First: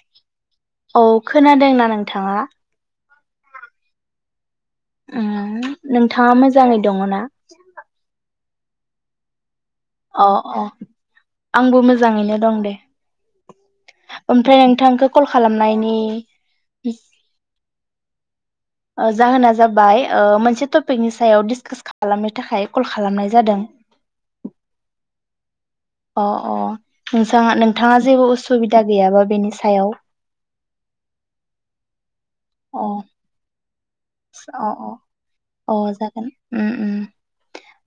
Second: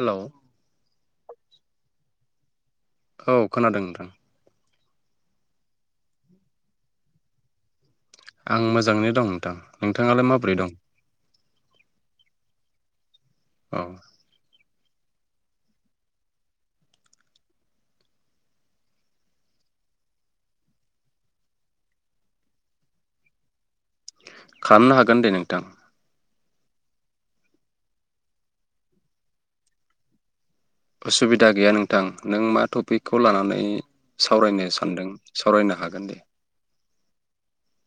Hello औ खोनादोंना नों थाङा। औ खोनादों नोंथां। उम नोंथाङा मोजाङै दङ ना? आं मोजाङैनो दं नोंथां। नोंथाङालाय अ माबोरै अ दं आंबो मोजाङैनो दं दे। औ ओमफ्राय आ थांखौ कल खालामनायनि ओ जाहोना जाबाय ओ मोनसे टपिकनि सायाव डिसकास खालामनो थाखाय कल खालामनाय जादों। खामनो हागोन दे नोंथां। अ'अ' नोंसाङा-नोंथाङा जेबो उसुबिदा गैयाबा बेनि सायाव। असुबिदा गैया नोंथां। नों मा अ टपिकखौ लानानै अ सावरायनो अ सानदों अ सावरायनो हागोन दे। जागोन उम उम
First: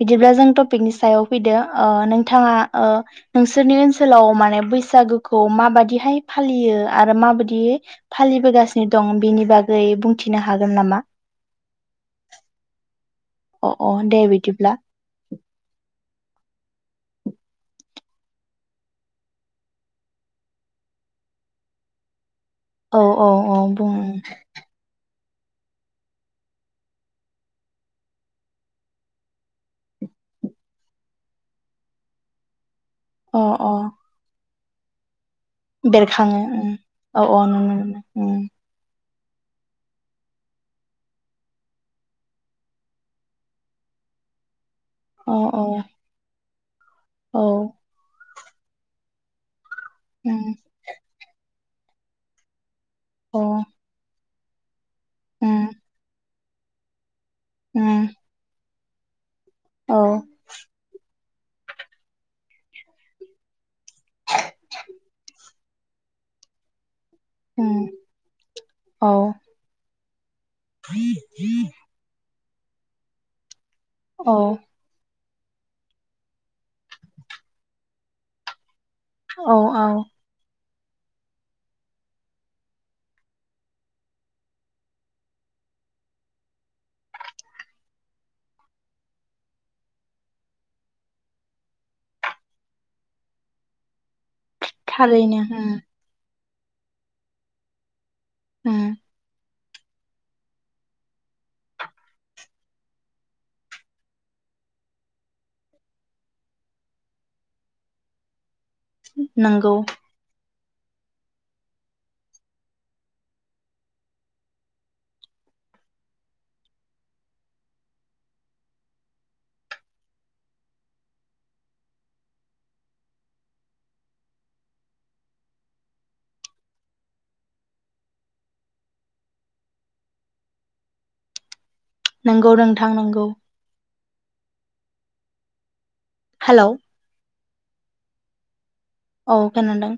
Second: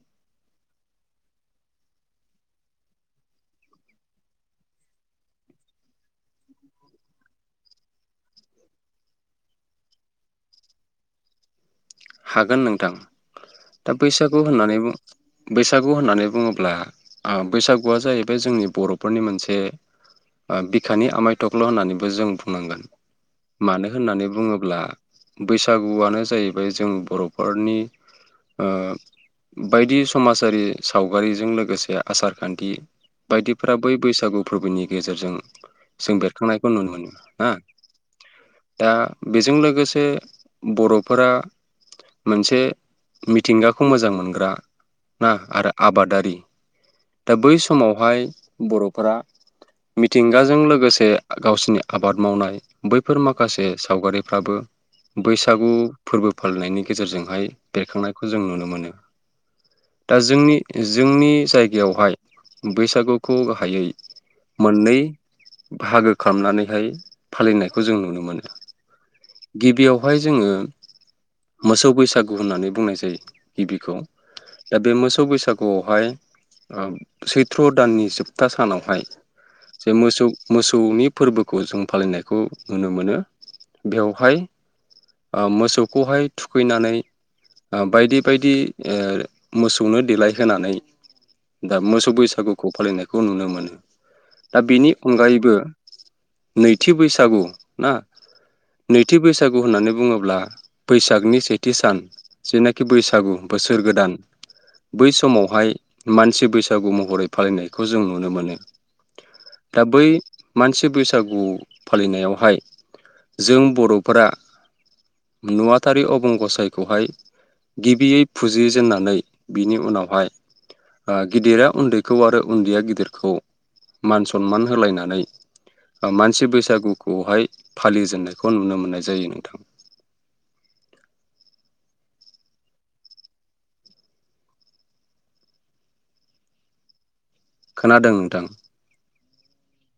बिदिब्ला जों टपिकनि सायाव फैदो ओ नोंथाङा ओ नोंसोरनि ओनसोलाव माने बैसागुखौ माबादिहाय फालियो आरो माबादि फालिबोगासिनो दं बेनि बागै बुंथिनो हागोन नामा? हागोन नोंथां। अ अ दा दे बैसागु बिदिब्ला होननानै उ बैसागु होननानै बुङोब्ला ओ बैसागुआ जाहैबाय जोंनि बर'फोरनि मोनसे ओ बिखानि आमायथख्ल' होननानैबो जों बु नांगोन औ औ औ मानो बुं होननानै बुंङोब्ला बैसागुआनो जाहैबाय जों बर'फोरनि ओ बायदि समाजारि सावगारिजों लोगोसे आसार खान्थि अ अ बायदिफोरा बै बैसागु फोरबोनि गेजेरजों जों बेरखाङो उ बेरखांनायखौ नुनो मोनो औ औ ना नुनो मोनो। उ दा बेजों लोगोसे बर'फोरा मोनसे मिथिंगाखौ मोजां मोनग्रा अ ना औ आरो आबादारि दा औ बै समावहाय बर'फोरा उम मिथिंगाजों लोगोसे गावसिनि आबाद मावनाय बैफोर अ माखासे उम सावगारि फोराबो बैसागु फोरबो फालिनायनि गेजेरजों बेहाय उम बेरखांनायखौ जों नुनो मोनो। औ दा जोंनि जोंनि बेवहाय बैसागुखौ गाहायै मोननै बाहागो खालामनानैहाय उम फालिनायखौ जों नुनो मोनो औ गिबियाव जोंङो मोसौ बैसा गु होननानै बुंनाय जायो। गिबिखौ औ दा बे मोसौ बैसा गु आवहाय सैथ्र' दाननि जोबथा सानाव हाय औ औ जों मोसौ मो सौनि फोरबोखौ जों फालिनायखौ नुनो मोनो बेवहाय मोसौखौहाय थुखैनानै बायदि बायदि मोसौनो देलायहोनानै दा मोसौ बैसागुखौ फालिनायखौ नुनो मोनो। दा बेनि थारैनो अनगायैबो उम नैथि बैसागु ना उम नैथि बैसा गु होननानै बुङोब्ला बैसागनि सेथि सान जेनाखि बैसागु बोसोर गोदान बै समावहाय मानसि बैसागु महरै फालिनायखौ जों नुनो मोनो नोंगौ दा बै मानसि बैसागु फालिनायावहाय जों बरफोरा नुवाथारि अबं गसाइखौहाय गिबियै फुजिजेननानै बिनि उनावहाय ओ गिदिरा उन्दैखौ आरो उन्दैया गिदिरखौ मान सनमान होलायनानै ओ मानसि बैसागुखौहाय फालिजेननायखौ नुनो मोननाय जायो नोंथां। नोंगौ नोंथां नोंगौ हेलौ खोनादों नोंथां औ खोनादों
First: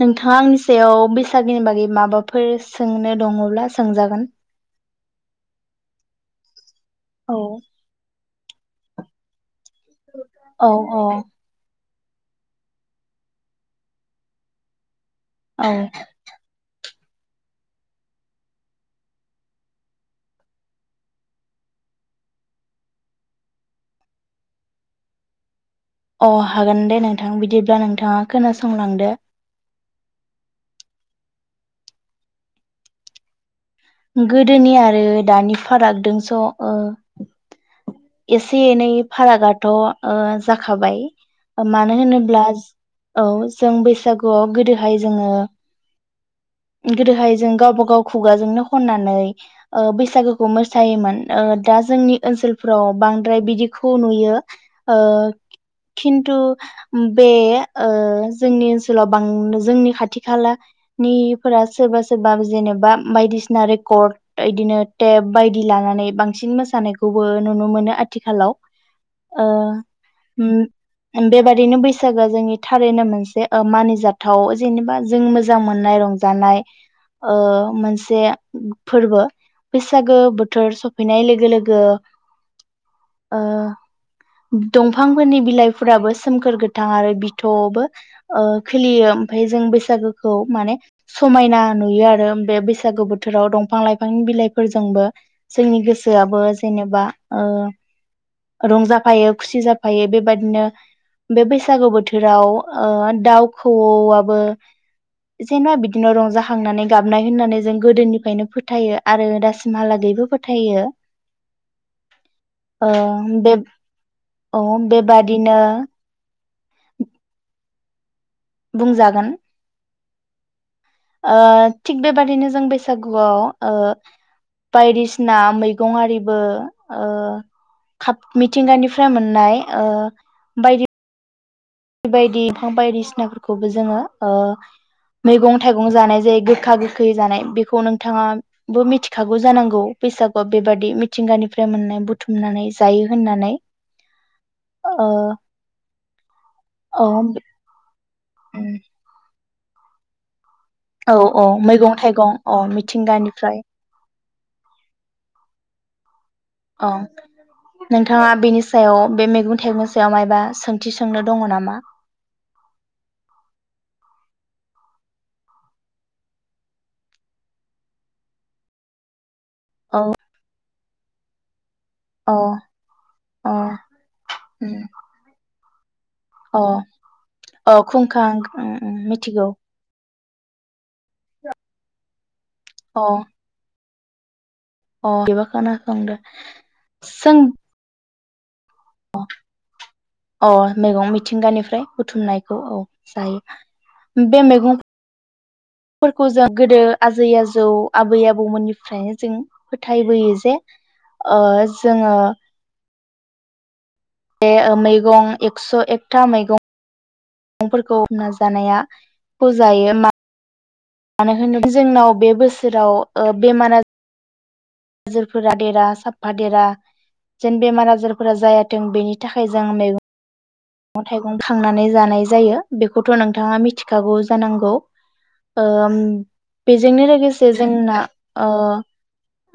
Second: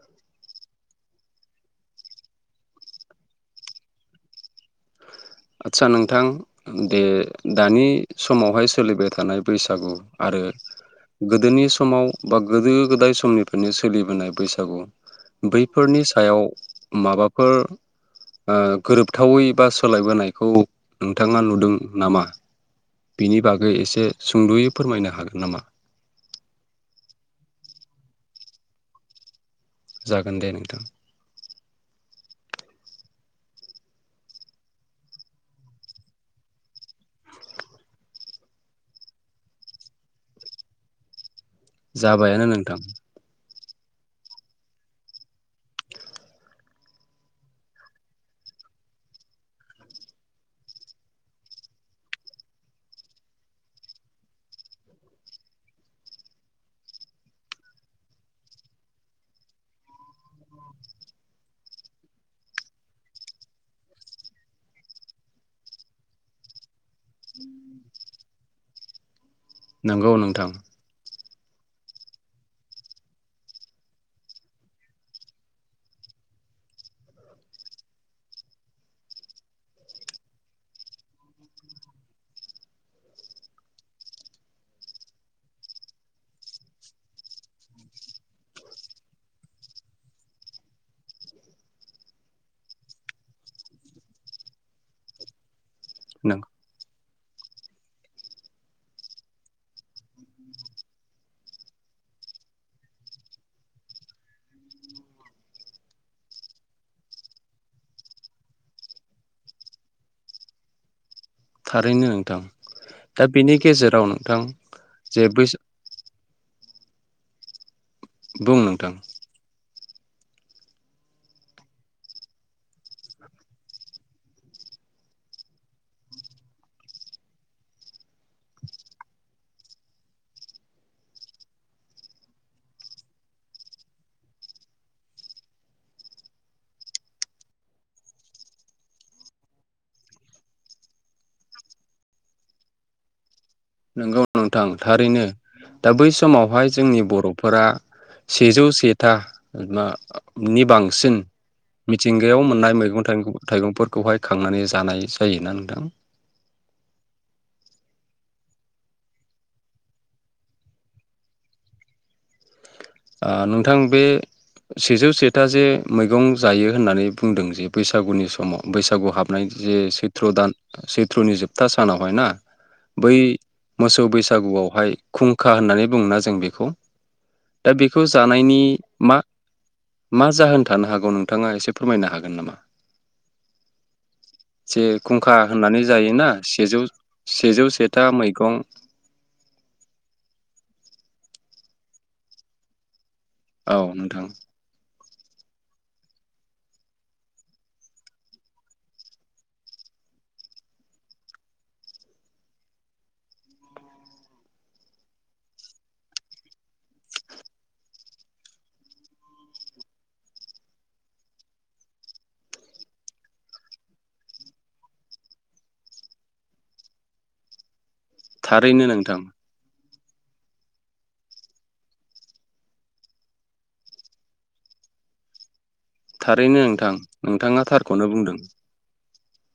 नोंथाङा आंनि सायाव बैसागोनि बागै माबाफोर सोंनो दङब्ला सोंजागोन आदसा नोंथां दे औ दानि समावहाय सोलिबाय थानाय बैसागु आरो औ औ गोदोनि समाव बा गोदो गोदाय समनिफ्रायनो सोलिबोनाय बैसागु औ बैफोरनि सायाव माबाफोर ओ गोरोबथावै बा सोलायबोनाय खौ नोंथाङा नुदों नामा? बिनि बागै एसे सुंद'यै फोरमायनो हागोन नामा? अ हागोन दे नोंथां बिदिब्ला नोंथाङा खोनासंलांदो जागोन दे नोंथां गोदोनि आरो दानि फारागदोंस ओ एसे एनै फारागाथ' ओ जाखाबाय ओ मानो होनोब्ला जाबायानो नोंथां औ जों बैसागुआव गोदोहाय जोंङो गोदोहाय जों गावब गाव खुगाजोंनो खननानै ओ बैसागोखौ मोसायोमोन ओ दा जोंनि ओनसोलफोराव बांद्राय बिदिखौ नुयो ओ खिन्थु बे ओ जोंनि ओनसोलाव बां जोंनि खाथि खाला निफोरा सोरबा सोरबा जेनेबा बायदिसि ना रेकर्ड ओइदिनो टेब बायदि लानानै बांसिन मोसानायखौबो नुनो मोनो आथिखालाव। ओ नंगौ नोंथां उम उम बेबादिनो बैसागोआ जोंनि थारैनो मोनसे ओ मानिजाथाव जेनेबा जों मोजां मोननाय रंजानाय ओ मोनसे [unintelligible] फोरबो। बैसागो बोथोर सफैनाय लोगो लोगो ओ दंफांफोरनि बिलाइफोराबो सोमखोर गोथां आरो बिथ'बो ओ खोलियो ओमफाय जों बैसागोखौ माने समायना नुयो आरो बे बैसागो बो थोराव दंफां लाइफांनि बिलाइफोरजोंबो जोंनि गोसोआबो जेनेबा ओ रंजाफायो खुसि जाफायो बेबादिनो बे बैसागु बोथोराव ओ दाउ खौवौआबो जेनबा बिदिनो रंजाखांनानै गाबनाय होननानै जों गोदोनि फायनो फोथायो आरो दासिमहालागैबो फोथायो। थारैनो नोंथां ओ दा बे बेनि गेजेराव नोंथां औ जे बै बेबादिनो बुं नोंथां बुंजागोन ओ थिग बेबादिनो जों बैसागुआव ओ बायदिसिना मैगंआरिबो ओ खाब मिथिंगानिफ्राय मोननाय ओ बायदि बायदि [inaudible] बायदिसिनाफोरखौबो जोङो ओ मैगं थाइगं जानाय जायो गोखा गोखै जानाय बेखौ नोंथाङाबो मिथिखागौ जानांगौ बैसागुआव बेबादि मिथिंगानिफ्राय मोननाय बुथुमनानै जायो होननानै। नोंगौ नोंथां ओ थारैनो दा बै समावहाय जोंनि औ बरफोरा सेजौ सेता [unintelligible] नि औ बांसिन औ मैगं थाइगं मिथिंगायाव अ मोननाय मैगं थाइगं मिथिंगानिफ्राय थाइगंफोरखौहाय खांनानै जानाय जायोना नोंथां औ नोंथाङा बेनि सायाव बे मेगं थाइगंनि सायाव मायबा सोंथि सोंनो दङ' नामा? ओ नोंथां बे सेजौ सेथा जे मैगं जायो होननानै बुंदों जे बैसागुनि समाव बैसागु हाब [unintelligible] जे औ सैथ्र' दान सैथ्रुनि जोब था सानावहाय ना अ बै अ मोसौ उम, बैसागुआवहाय खुंखा होननानै बुंना ज जों बेखौ दा औ बेखौ खुंखा जानायनि उमउम मा मिथिगौ मा जाहोन थानो हागौ नोंथाङा एसे फोरमायनो हागोन नामा? अ जे अ खुंखा बेबा होननानै खोनाखांदो जायोना सेजौ सेजौ सेथा मै गं अ अ मेगं मिथिंगानिफ्राय बुथुमनायखौ औ औ नोंथां जायो बे मेैगं फोरखौ जों गोदो आजै आजौ आबै आबौमोननिफ्रायनो जों फोथायबोयो जे ओ जोङो ए ओ मैगं एक्स' एकथा मैगं गंफोरखौ हमना जानाया फु जायो मा मानो होनोब जोंनाव बे बोसोराव ओ बेमारा आ जोरफोरा देरा साफा देरा जेन बेमार आज जारफोरा थारैनो जायाथों नोंथां बेनि थाखाय जों मैग मैगं थाइगं खांनानै जानाय जायो बेखौथ' नोंथाङा मिथिखागौ जानांगौ ओ थारैनो नोंथां बेजोंनो लोगोसे नोंथाङा जोंना थारखौनो बुंदों ओ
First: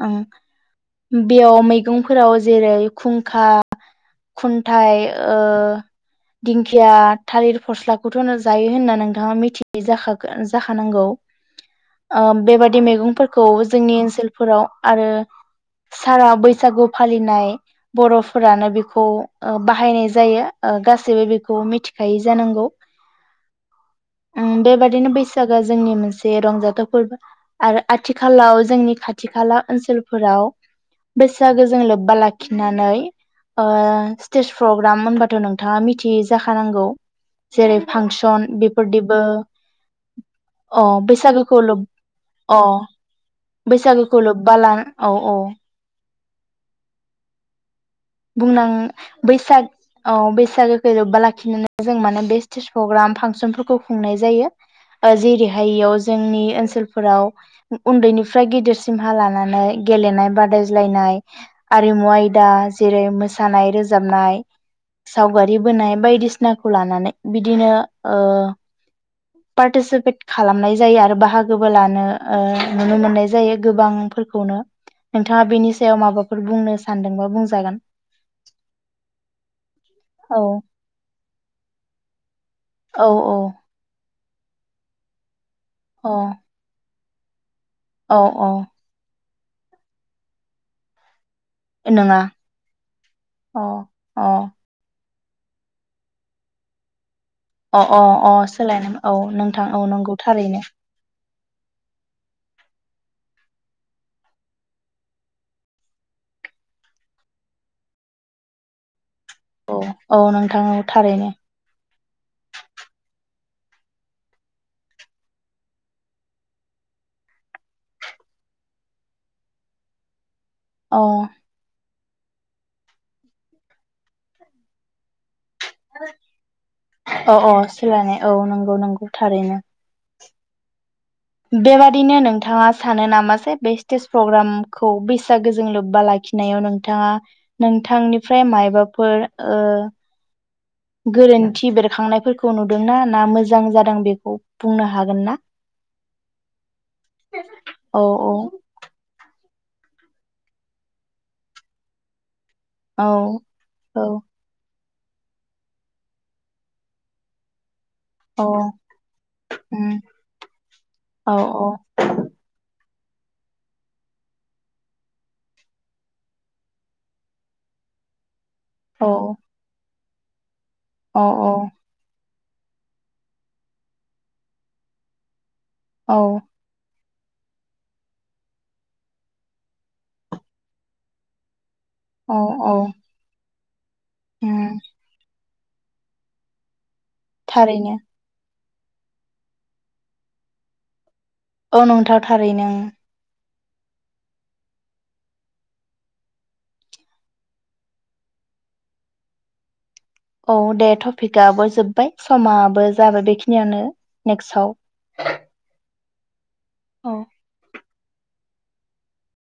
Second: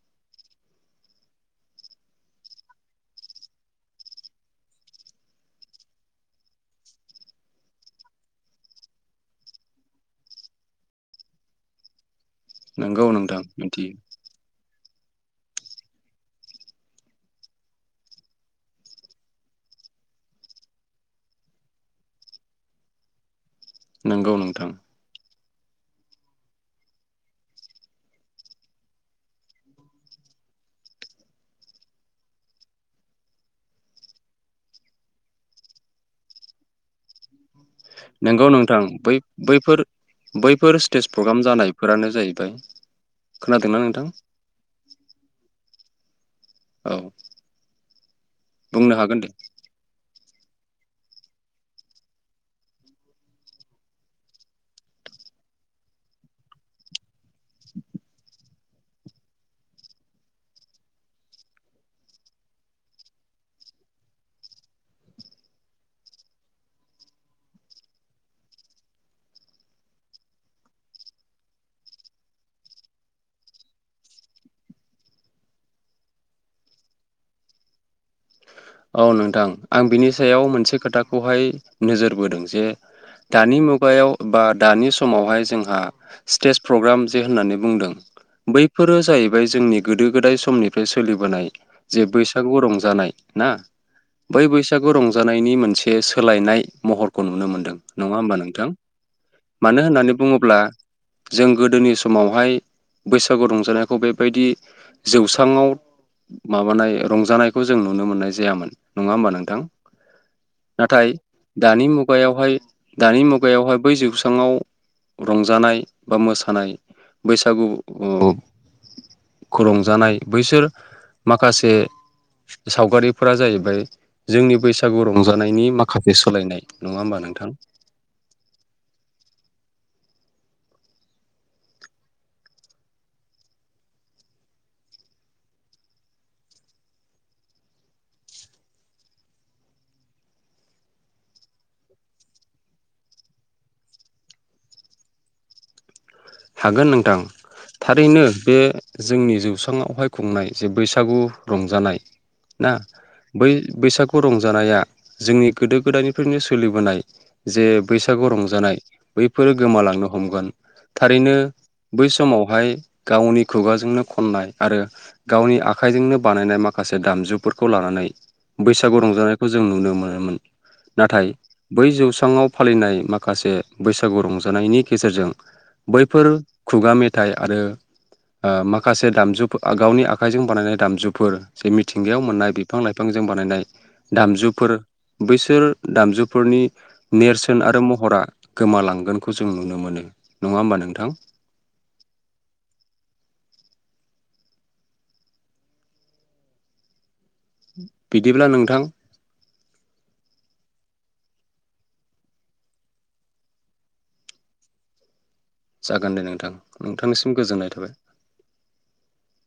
ओं बेयाव मैगंफोराव जेरै खुंखा खुन्थाइ ओ दिंखिया थालिर फस्लाखौथ' नो जायो होनना नोंथाङा मिथि जाखागोन जाखानांगौ ओ बेबादि नोंगौ नोंथां मैगंफोरखौ जोंनि मिथियो ओनसोलफोराव आरो सारा बैसागु फालिनाय बर'फोरानो बिखौ ओ बाहायनाय जायो ओ गासैबो बेखौ मिथिखायो जानांगौ नोंगौ उम नोंथां बेबादिनो बैसागोआ जोंनि मोनसे रंजाथाव फोरबो आरो आथिखालाव जोंनि खाथि खाला ओनसोलफोराव बैसागो जों लोब्बा लाखिनानै ओ स्टेज प्रग्राम होनबाथ' नों थाङा मिथियो जाखानांगौ जेरै फांसन नोंगौ नोंथां बै बेफोरदिबो बैफोर बैफोर अ स्टेज प्रग्राम बैसागोखौ लब जानायफोरानो जाहैबाय अ खोनादोंना नोंथां बैसागोखौ लोब्बा ला औ औ औ बुंनां बुंनो हागोन दे बैसाग औ बैसागोखौ लोब्बा लाखिनानै जों माने बे स्टेज प्रग्राम फांसनफोरखौ खुंनाय जायो। ओ जेरैहाय इयाव जोंनि ओनसोलफोराव उ-उन्दैनिफ्राय गिदिरसिमहा लानानै गेलेनाय बादायज्लायनाय आरिमु आयदा जेरै मोसानाय रोजाबनाय सावगारि बोनाय बायदिसिनाखौ लानानै बिदिनो ओ पार्टिसिपेट खालामनाय जायो। आरो बाहागोबो लानो ओ नुनो मोननाय जायो गोबांफोरखौनो। नोंथाङा बेनि सायाव माबाफोर बुंनो सानदोंबा बुं जागोन। औ नोंथां आं बिनि सायाव मोनसे खोथाखौहाय नोजोरबोदों। जे औ औ दानि मुगायाव बा दानि समावहाय जों ओ अ स्टेज प्रग्राम जो होननानै बुंदों औ औ बैफोरो जाहै बाय जोंनि गोदो गोदाय समनिफ्राय सोलिबोनाय जे नङा बैसागु रंजानाय आ अ अ बै बैसागु रंजानायनि मोनसे सोलायनाय महर खौ नुनो मोनदों अ अ नङा अ होमबा नोंथां? सोलायनो औ नोंथां मानो औ होननानै नंगौ बुङोब्ला थारैनो जों गोदोनि समावहाय बैसागु रं जानायखौ बेबायदि जौस्राङाव माबानाय रंजानायखौ जों नुनो मोननाय जायामोन। नङा होमबा नोंथां! औ औ नोंथां औ नाथाय थारैनो दानि मुगायावहाय दानि मुग खुगायावहाय बै जौस्राङाव रंजानाय बा मोसानाय बैसागुखौ औ खौ रंजानाय बैसोर औ माखासे सावगारि फोरा जाहैबाय जोंनि बैसागु रं अ' नोंथां अ' सोलायनाय औ नंगौ नंगौ थारैनो। बेबादिनो नोंथाङा सानो नामा जे बे स्टेज प्रग्रामखौ बैसागोजों लोब्बा लाखिनायाव नोंथाङा नोंथांनिफ्राय मायबाफोर ओ गोरोन्थि बेरखांनायफोरखौ नुदोंना ना मोजां जादों बेखौ बुंनो हागोन ना? हागोन नोंथां औ थारैनो बे जोंनि जौस ङावहाय खुंनाय जे बैसागु रंजानाय ना औ बै बैसागु औ रंजानाया जोंनि गोदो गोदायनिफ्रायनो सोलिबोनाय जे बैसागु औ रंजानाय बैफोरो उम गोमालांनो हमगोन। औ दिनो औ बै समावहाय गावनि खुगाजोंनो खननाय आरो गावनि आखाइजोंनो बानायनाय माखासे दामजुफोरखौ लानानै बैसागु औ रंजानायखौ जों नुनो मोन। मोन औ नाथाय बै जौसाङाव फालिनाय माखासे बैसागु रंजानायनि गेजेरजों औ बैफोर खुगा मेथ आरो ओ माखासे दाम गावनि आखाइजों बानायनाय दामजुफोर जे मि थिंगायाव औ मोननाय औ बिफां लाइफांजों बानायनाय दामजुफोर उम बैसो बिसोर दामजुफोरनि नेरसोन आरो थारैनो महरा गोमालांगोनखौ जों नुनो मोनो नङा होम्बा नोंथां औ नंथाव थारैनो बिदिब्ला नोंथां औ दे टपिकाबबो जोब्बाय समाबो जाबाय बेखिनियानो नेक्स्टआव जागोन दे नोंथां औ नोंथांनिसिम गोजोननाय थाबाय